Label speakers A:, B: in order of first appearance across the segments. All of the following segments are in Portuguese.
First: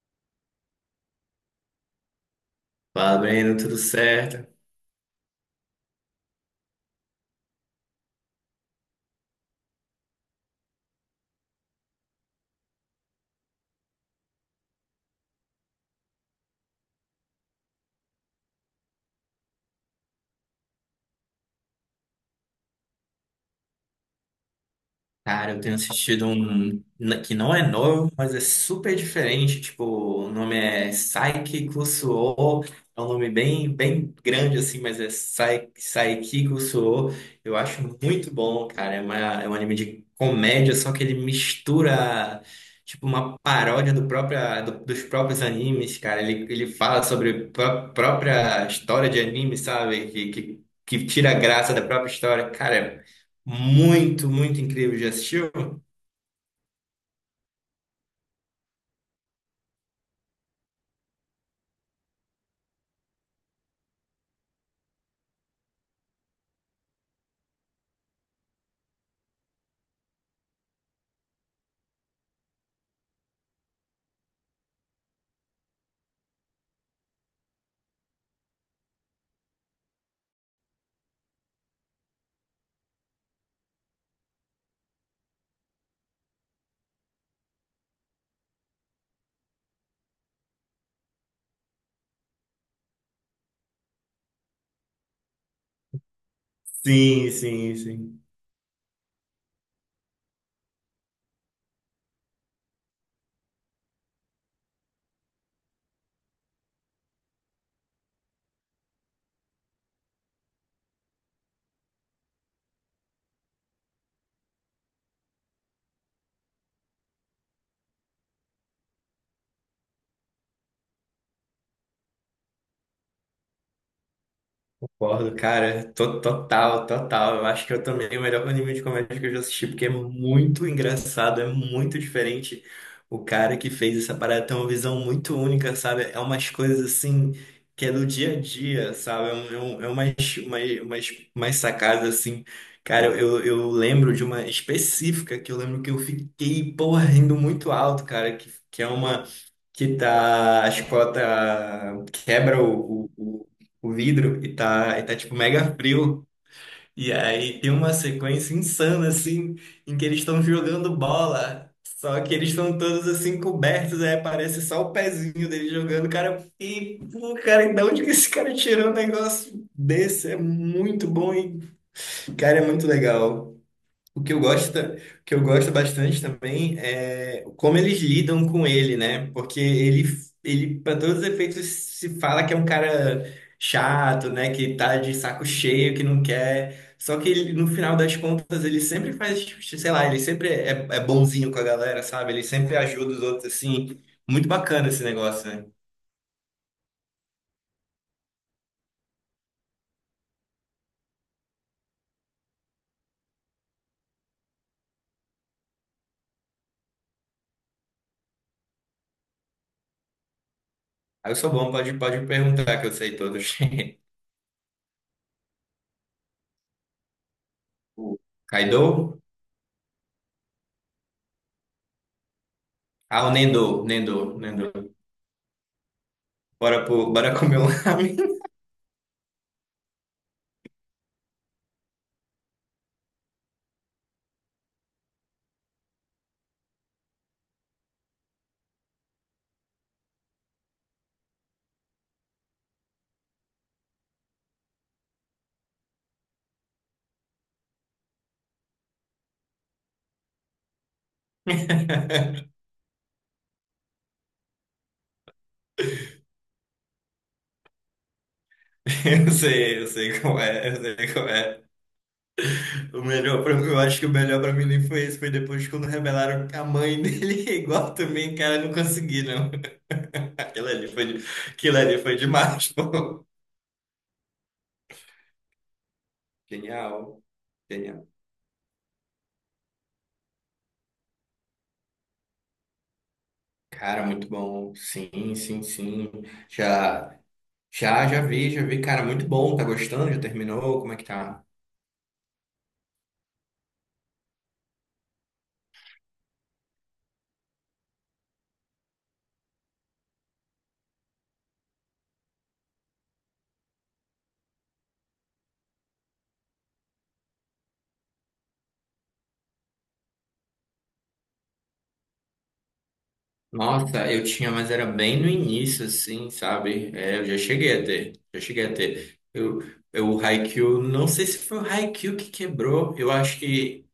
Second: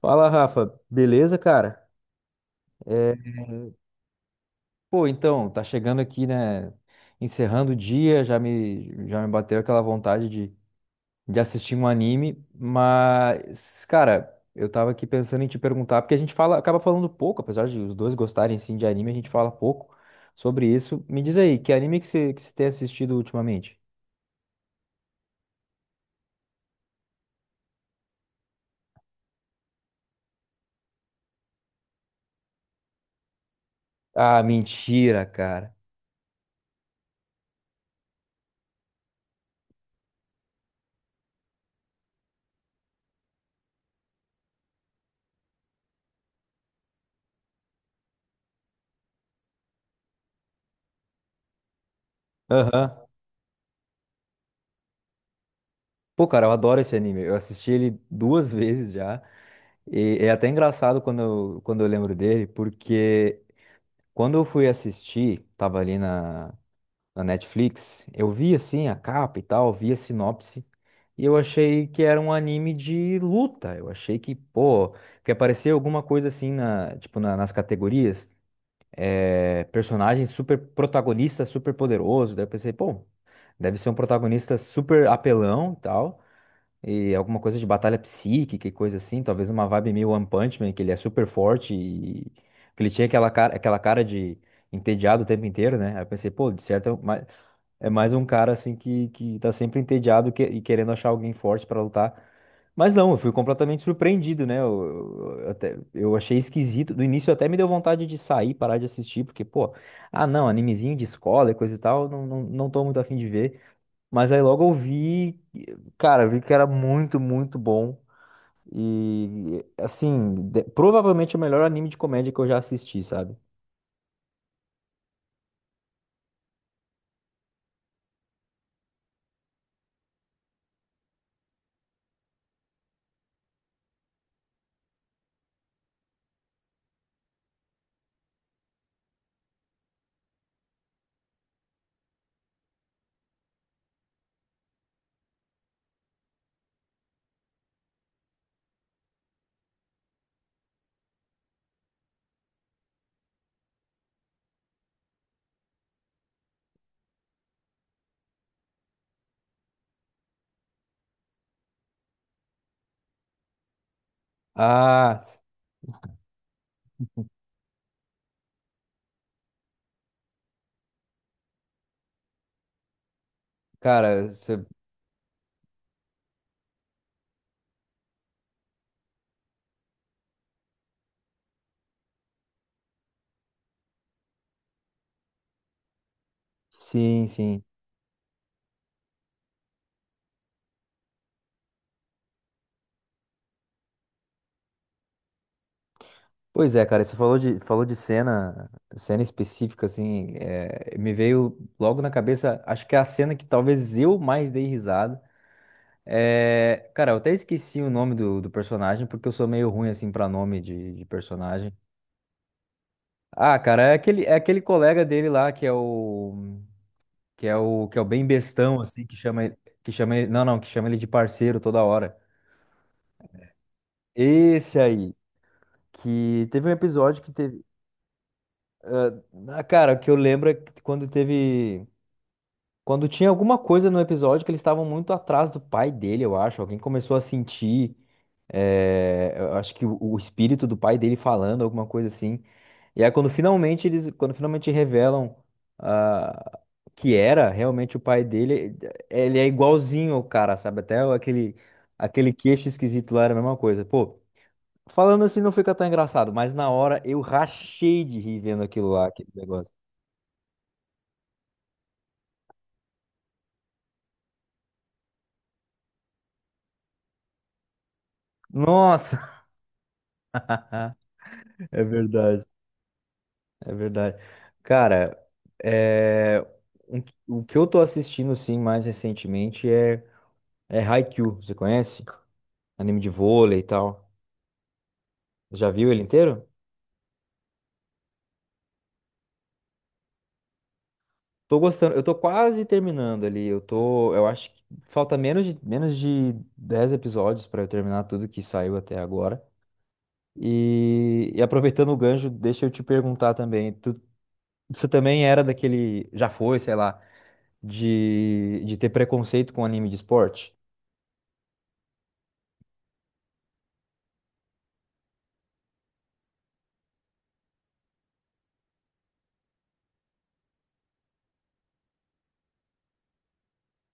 A: Fala, Rafa. Beleza, cara? É,
B: Fala, Breno, tudo certo?
A: pô, então, tá chegando aqui, né? Encerrando o dia, já me bateu aquela vontade de assistir um anime, mas, cara, eu tava aqui pensando em te perguntar, porque a gente fala, acaba falando pouco, apesar de os dois gostarem sim de anime, a gente fala pouco sobre isso. Me diz aí, que anime que você tem assistido ultimamente?
B: Cara, eu tenho assistido um que não é novo, mas é super diferente. Tipo, o nome é Saiki Kusuo. É um nome bem, bem
A: Ah,
B: grande, assim, mas é
A: mentira, cara.
B: Saiki Kusuo. Eu acho muito bom, cara. É um anime de comédia, só que ele mistura, tipo, uma paródia dos próprios animes, cara. Ele fala sobre a própria história de anime, sabe? Que tira a graça da própria história. Cara,
A: Aham.
B: muito, muito incrível. Já assistiu?
A: Pô, cara, eu adoro esse anime. Eu assisti ele duas vezes já. E é até engraçado quando eu lembro dele, porque quando eu fui assistir, tava ali na Netflix, eu vi assim a capa e tal, vi a sinopse, e eu achei que era um anime de luta. Eu achei que, pô, que aparecia alguma coisa assim tipo, nas categorias, personagem super protagonista, super poderoso. Daí eu pensei, pô, deve ser um protagonista super apelão e tal e alguma coisa de batalha psíquica e coisa assim, talvez uma vibe meio One Punch Man, que ele é super forte e que ele tinha aquela cara de entediado o tempo inteiro, né? Aí eu pensei, pô, de certo,
B: Sim, sim,
A: é mais
B: sim.
A: um cara assim que tá sempre entediado e querendo achar alguém forte pra lutar. Mas não, eu fui completamente surpreendido, né? Eu achei esquisito. No início até me deu vontade de sair, parar de assistir, porque, pô, ah, não, animezinho de escola e coisa e tal, não, não, não tô muito afim de ver. Mas aí logo eu vi, cara, eu vi que era muito, muito bom. E, assim, de- provavelmente o melhor anime de comédia que eu já assisti, sabe?
B: Concordo, cara. Total, total. Eu acho que eu também o melhor anime de comédia que eu já assisti, porque é muito engraçado, é muito diferente. O cara que fez essa parada tem uma visão muito única, sabe? É umas coisas assim que é do dia a dia, sabe? Umas sacadas assim. Cara, eu lembro de uma específica que eu lembro que eu fiquei, porra, rindo muito alto, cara, que é uma. Que tá, a escola tá, quebra o vidro e tá tipo mega frio. E aí tem uma sequência insana assim, em que eles estão jogando bola. Só que eles estão todos assim cobertos, aí aparece só o
A: Ah,
B: pezinho dele jogando, cara. E, pô, cara, de onde que esse cara tirou um negócio desse? É muito bom e, cara, é muito legal. O
A: cara,
B: que eu gosto, o que eu gosto bastante também é como eles lidam com ele, né? Porque ele para todos os efeitos, se fala que é um cara chato, né? Que tá de saco cheio, que não quer. Só
A: sim,
B: que ele,
A: sim.
B: no final das contas, ele sempre faz, tipo, sei lá, ele sempre é bonzinho com a galera, sabe? Ele sempre ajuda os outros, assim. Muito bacana esse negócio, né?
A: Pois é, cara, você falou de cena específica, assim, me veio logo na cabeça, acho que é a cena que talvez eu mais dei risada. É, cara, eu até esqueci o nome do personagem, porque eu sou meio ruim, assim, pra nome de
B: Aí eu sou bom,
A: personagem.
B: pode, pode me perguntar que eu sei
A: Ah,
B: todos.
A: cara, é aquele, é aquele colega dele lá que é o que é o que é o
B: O
A: bem bestão assim,
B: Kaido?
A: não, não, que chama ele de parceiro toda hora.
B: Ah, o Nendo, Nendo, Nendo.
A: Esse aí que teve um
B: Bora, pro,
A: episódio que
B: bora comer
A: teve,
B: um ramen.
A: ah, cara, o que eu lembro é que quando tinha alguma coisa no episódio que eles estavam muito atrás do pai dele, eu acho. Alguém começou a sentir, eu acho que o espírito do pai dele falando alguma coisa assim. E aí quando finalmente revelam ah, que era realmente o pai dele, ele é igualzinho ao cara, sabe? Até aquele queixo esquisito lá era a mesma coisa. Pô, falando assim não fica tão engraçado, mas na hora eu rachei de rir vendo aquilo lá, aquele negócio.
B: Eu sei como é, eu sei como é. O melhor pra mim, eu acho que o melhor pra mim nem foi esse, foi depois quando revelaram que a mãe dele é igual também, cara, eu não consegui,
A: Nossa!
B: não. Aquilo ali foi, de- Aquilo
A: É
B: ali foi
A: verdade,
B: demais, pô.
A: é verdade. Cara, é,
B: Genial,
A: o que eu tô
B: genial.
A: assistindo assim mais recentemente é é Haikyuu, você conhece? Anime de vôlei e
B: Cara,
A: tal.
B: muito bom. Sim, sim,
A: Já viu ele
B: sim.
A: inteiro?
B: Já, já, já vi, já vi. Cara, muito bom. Tá gostando? Já terminou? Como é que tá?
A: Tô gostando, eu tô quase terminando ali. Eu acho que falta menos de 10 episódios pra eu terminar tudo que saiu até agora. E aproveitando o gancho, deixa eu te perguntar também, você também era daquele, já foi, sei lá, de ter preconceito com anime de esporte?
B: Nossa, eu tinha, mas era bem no início, assim, sabe? É, eu já cheguei a ter, já cheguei a ter. O Haikyuu, não sei se foi o Haikyuu que quebrou, eu acho que,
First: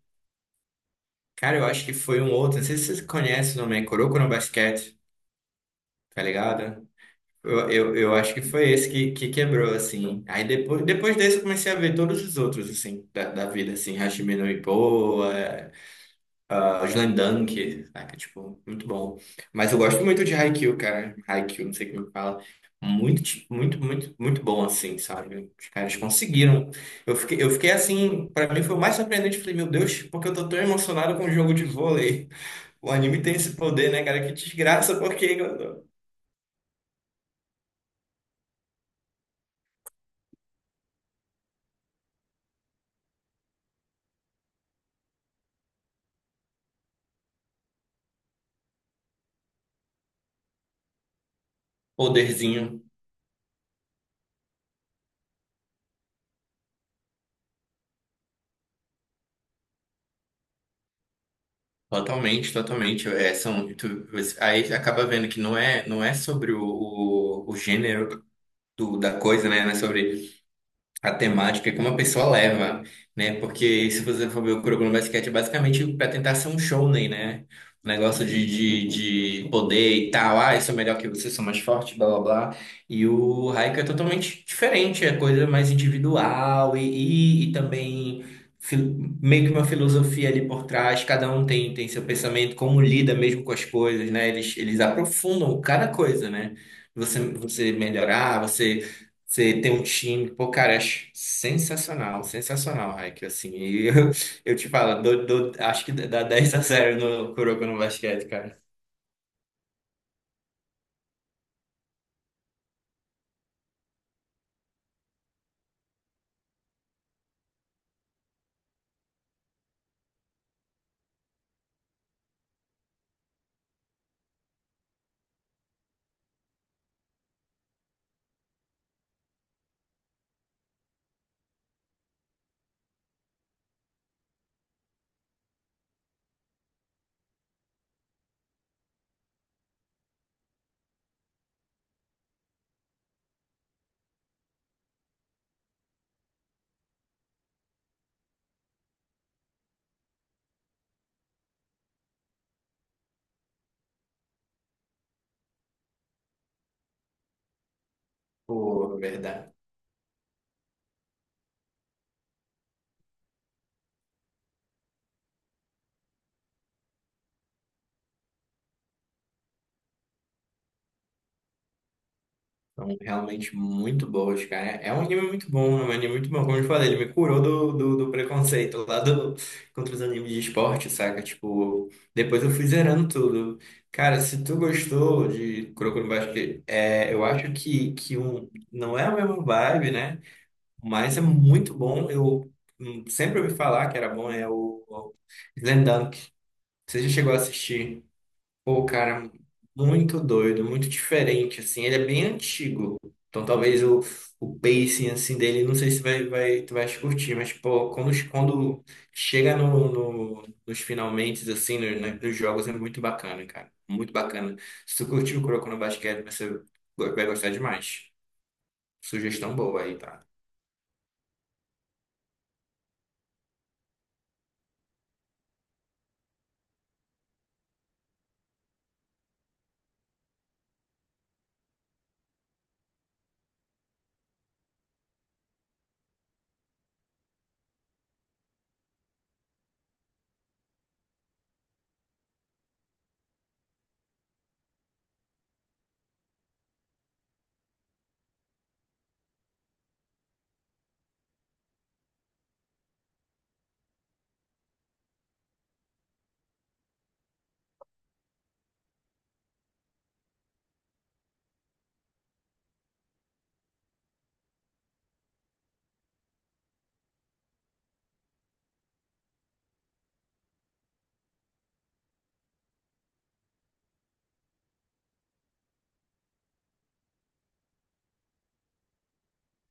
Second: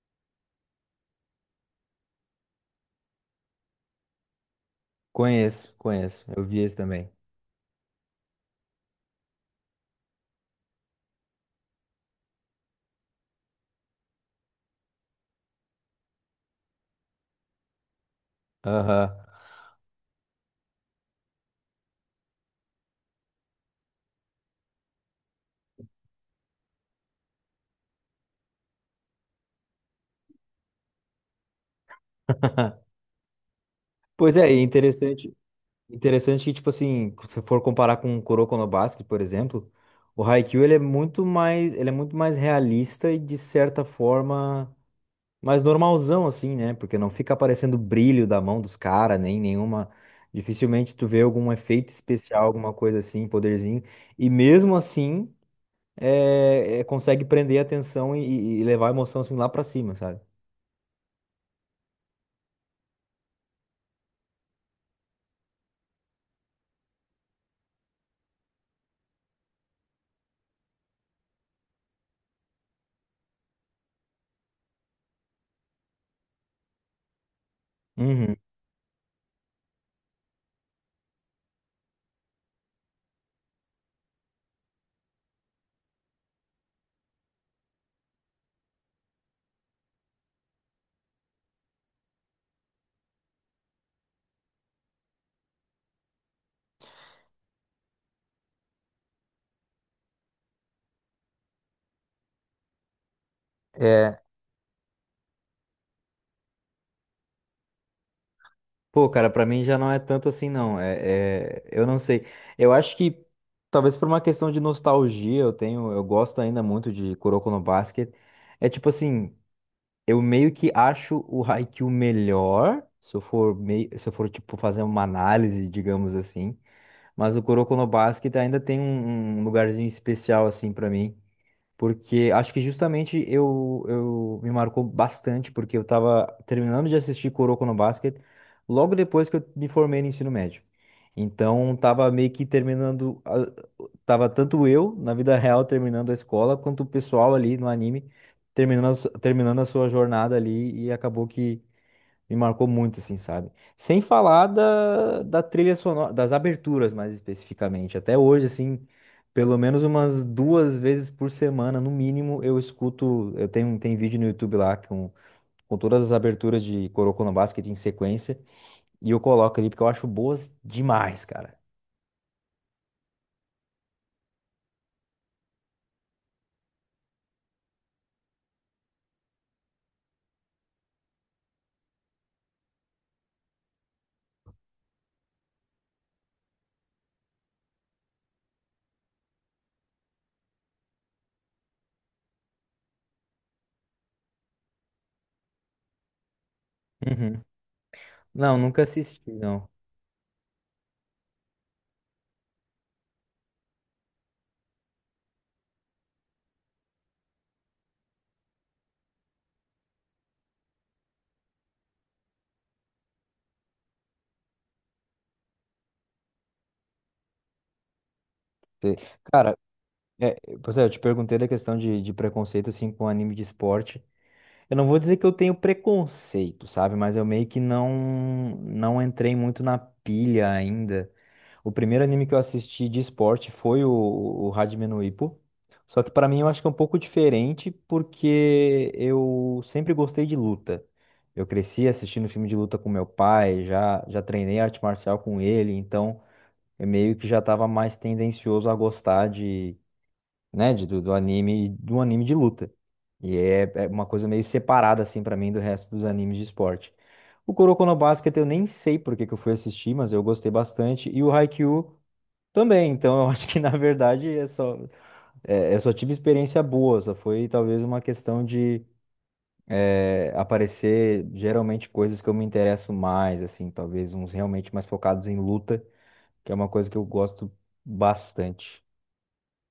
B: cara, eu acho que foi um outro, não sei se vocês conhecem o nome, é Kuroko no Basket,
A: Conheço, conheço.
B: tá
A: Eu vi esse
B: ligado?
A: também.
B: Eu acho que foi esse que quebrou, assim. Aí depois, depois desse eu comecei a ver todos os outros, assim, da vida, assim, Hajime no Ippo, ah, Slam Dunk, saca? Tipo, muito
A: Aham.
B: bom. Mas eu gosto muito de Haikyuu, cara. Haikyuu, não sei como é que fala. Muito, muito, muito, muito bom, assim, sabe? Os caras conseguiram. Eu fiquei assim, pra mim foi o mais surpreendente. Falei, meu Deus, porque eu tô tão emocionado com o jogo de vôlei? O anime tem esse poder, né, cara? Que
A: Pois é, e
B: desgraça, porque
A: interessante que, tipo assim, se você for comparar com o Kuroko no Basket, por exemplo, o Haikyuu ele é muito mais realista e de certa forma mais normalzão assim, né? Porque não fica aparecendo brilho da mão dos caras, nem nenhuma, dificilmente tu vê algum efeito especial, alguma
B: poderzinho.
A: coisa assim, poderzinho. E mesmo assim, consegue prender a atenção e levar a emoção assim lá pra cima, sabe?
B: Totalmente, totalmente. É, são, aí acaba vendo que não é, não é sobre o gênero da coisa, né? Não é sobre a temática que uma pessoa leva, né? Porque se você for ver o Kuroko no Basket, é basicamente para tentar ser um shounen, né? Um negócio
A: Uhum.
B: de poder e tal. Ah, eu sou melhor que você, sou mais forte, blá blá blá. E o Haikyuu é totalmente diferente, é coisa mais individual e também meio que uma filosofia ali por trás. Cada um tem, tem seu pensamento, como lida mesmo com as coisas, né? Eles aprofundam cada coisa, né? Você melhorar, você você tem um time, pô, cara, é sensacional, sensacional, Raik, assim, e eu te falo, acho que dá 10 a 0 no Kuroko no basquete, cara,
A: Pô, cara, pra mim já não é tanto assim, não. É, eu não sei. Eu acho que talvez por uma questão de nostalgia, eu gosto ainda muito de Kuroko no Basket. É tipo assim, eu meio que acho o Haikyuu melhor, se eu for tipo fazer uma análise, digamos assim. Mas o Kuroko no Basket ainda tem um lugarzinho especial assim pra mim. Porque acho que justamente eu me marcou bastante, porque eu tava terminando de assistir Kuroko no Basket logo depois que eu me formei no ensino médio. Então tava meio que terminando, a- tava tanto eu na vida real terminando a escola, quanto o pessoal ali no anime terminando, a su- terminando a sua jornada ali e acabou que me marcou muito, assim, sabe? Sem falar da trilha sonora, das aberturas mais especificamente. Até hoje, assim,
B: pô, verdade,
A: pelo menos umas duas vezes por semana, no mínimo, eu escuto. Tem vídeo no YouTube lá com todas as aberturas de Coroconoba's que tem em sequência. E eu coloco ali porque eu acho boas demais, cara.
B: são realmente muito boas, cara, é é um anime muito bom, é um anime muito bom, como eu te falei, ele me curou do preconceito lá do, contra os animes de esporte, saca, tipo, depois eu fui zerando tudo, cara, se tu gostou de Kuroko no basquete, é, eu acho que um, não é a mesma vibe, né, mas é muito bom. Eu sempre ouvi falar que era bom, é o Slam Dunk. Você já chegou a
A: Uhum.
B: assistir?
A: Não, nunca
B: Pô, cara,
A: assisti, não.
B: muito doido, muito diferente, assim. Ele é bem antigo. Então talvez o pacing, assim, dele, não sei se vai, vai, tu vai curtir, mas, pô, quando, quando chega no, nos finalmente, assim, né, nos jogos, é muito bacana, cara. Muito bacana. Se tu curtiu o Kuroko no Basquete, você vai gostar demais.
A: Sei.
B: Sugestão
A: Cara,
B: boa aí, tá?
A: é, pois é, eu te perguntei da questão de preconceito, assim, com anime de esporte. Eu não vou dizer que eu tenho preconceito, sabe? Mas eu meio que não não entrei muito na pilha ainda. O primeiro anime que eu assisti de esporte foi o Hajime no Ippo. Só que pra mim eu acho que é um pouco diferente porque eu sempre gostei de luta. Eu cresci assistindo filme de luta com meu pai, já já treinei arte marcial com ele, então eu meio que já estava mais tendencioso a gostar né, de, do, do anime de luta. E é uma coisa meio separada, assim, pra mim, do resto dos animes de esporte. O Kuroko no Basket eu nem sei por que que eu fui assistir, mas eu gostei bastante. E o Haikyuu também, então eu acho que, na verdade, é só, eu só tive experiência boa, só foi talvez uma questão de aparecer geralmente coisas que eu me interesso mais, assim, talvez uns realmente mais focados em luta, que é uma coisa que eu gosto bastante.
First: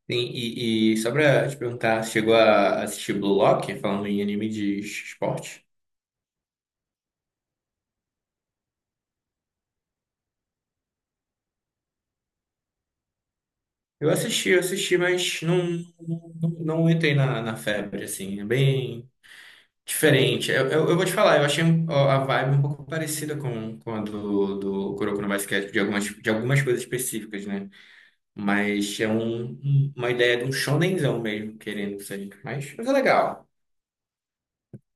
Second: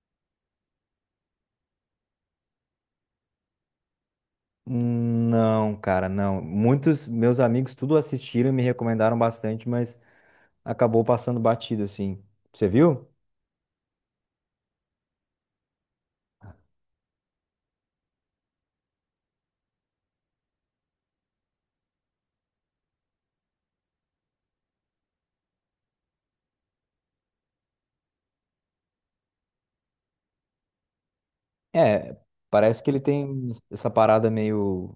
B: Sim, e só pra te perguntar, você chegou a assistir Blue Lock, falando em anime de esporte?
A: Não, cara, não. Muitos meus amigos tudo assistiram e me recomendaram bastante, mas acabou passando batido, assim. Você viu?
B: Eu assisti, mas não entrei na, na febre, assim, é bem diferente. Eu vou te falar, eu achei a vibe um pouco parecida com a do, do Kuroko no Basket, de algumas coisas específicas, né? Mas é um, uma ideia de um shonenzão mesmo, querendo
A: É,
B: ser,
A: parece
B: mas
A: que
B: é
A: ele
B: legal.
A: tem essa parada meio,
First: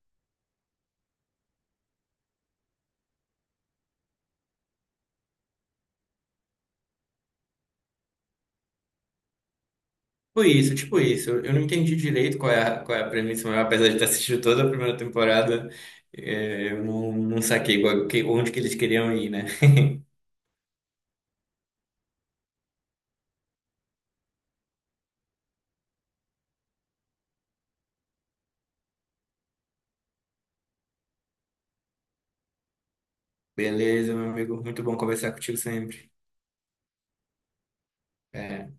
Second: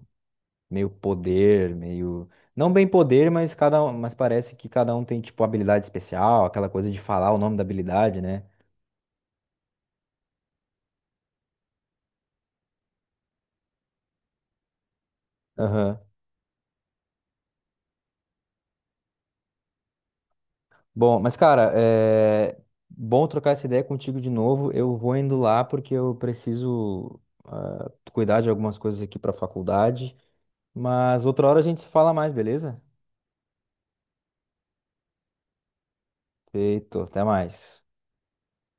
A: meio poder, meio. Não bem poder, mas cada um, mas parece que cada um tem, tipo, habilidade especial, aquela coisa de falar o nome da habilidade, né?
B: Tipo isso, tipo isso. Eu não entendi direito qual é a premissa, mas apesar de ter assistido toda a primeira temporada,
A: Aham.
B: é, eu não, não saquei onde que eles queriam ir, né?
A: Bom, mas, cara, é bom trocar essa ideia contigo de novo. Eu vou indo lá porque eu preciso, cuidar de algumas coisas aqui para a faculdade. Mas outra hora a gente se fala mais, beleza?
B: Beleza, meu amigo. Muito bom conversar contigo sempre.
A: Feito, até mais.
B: É,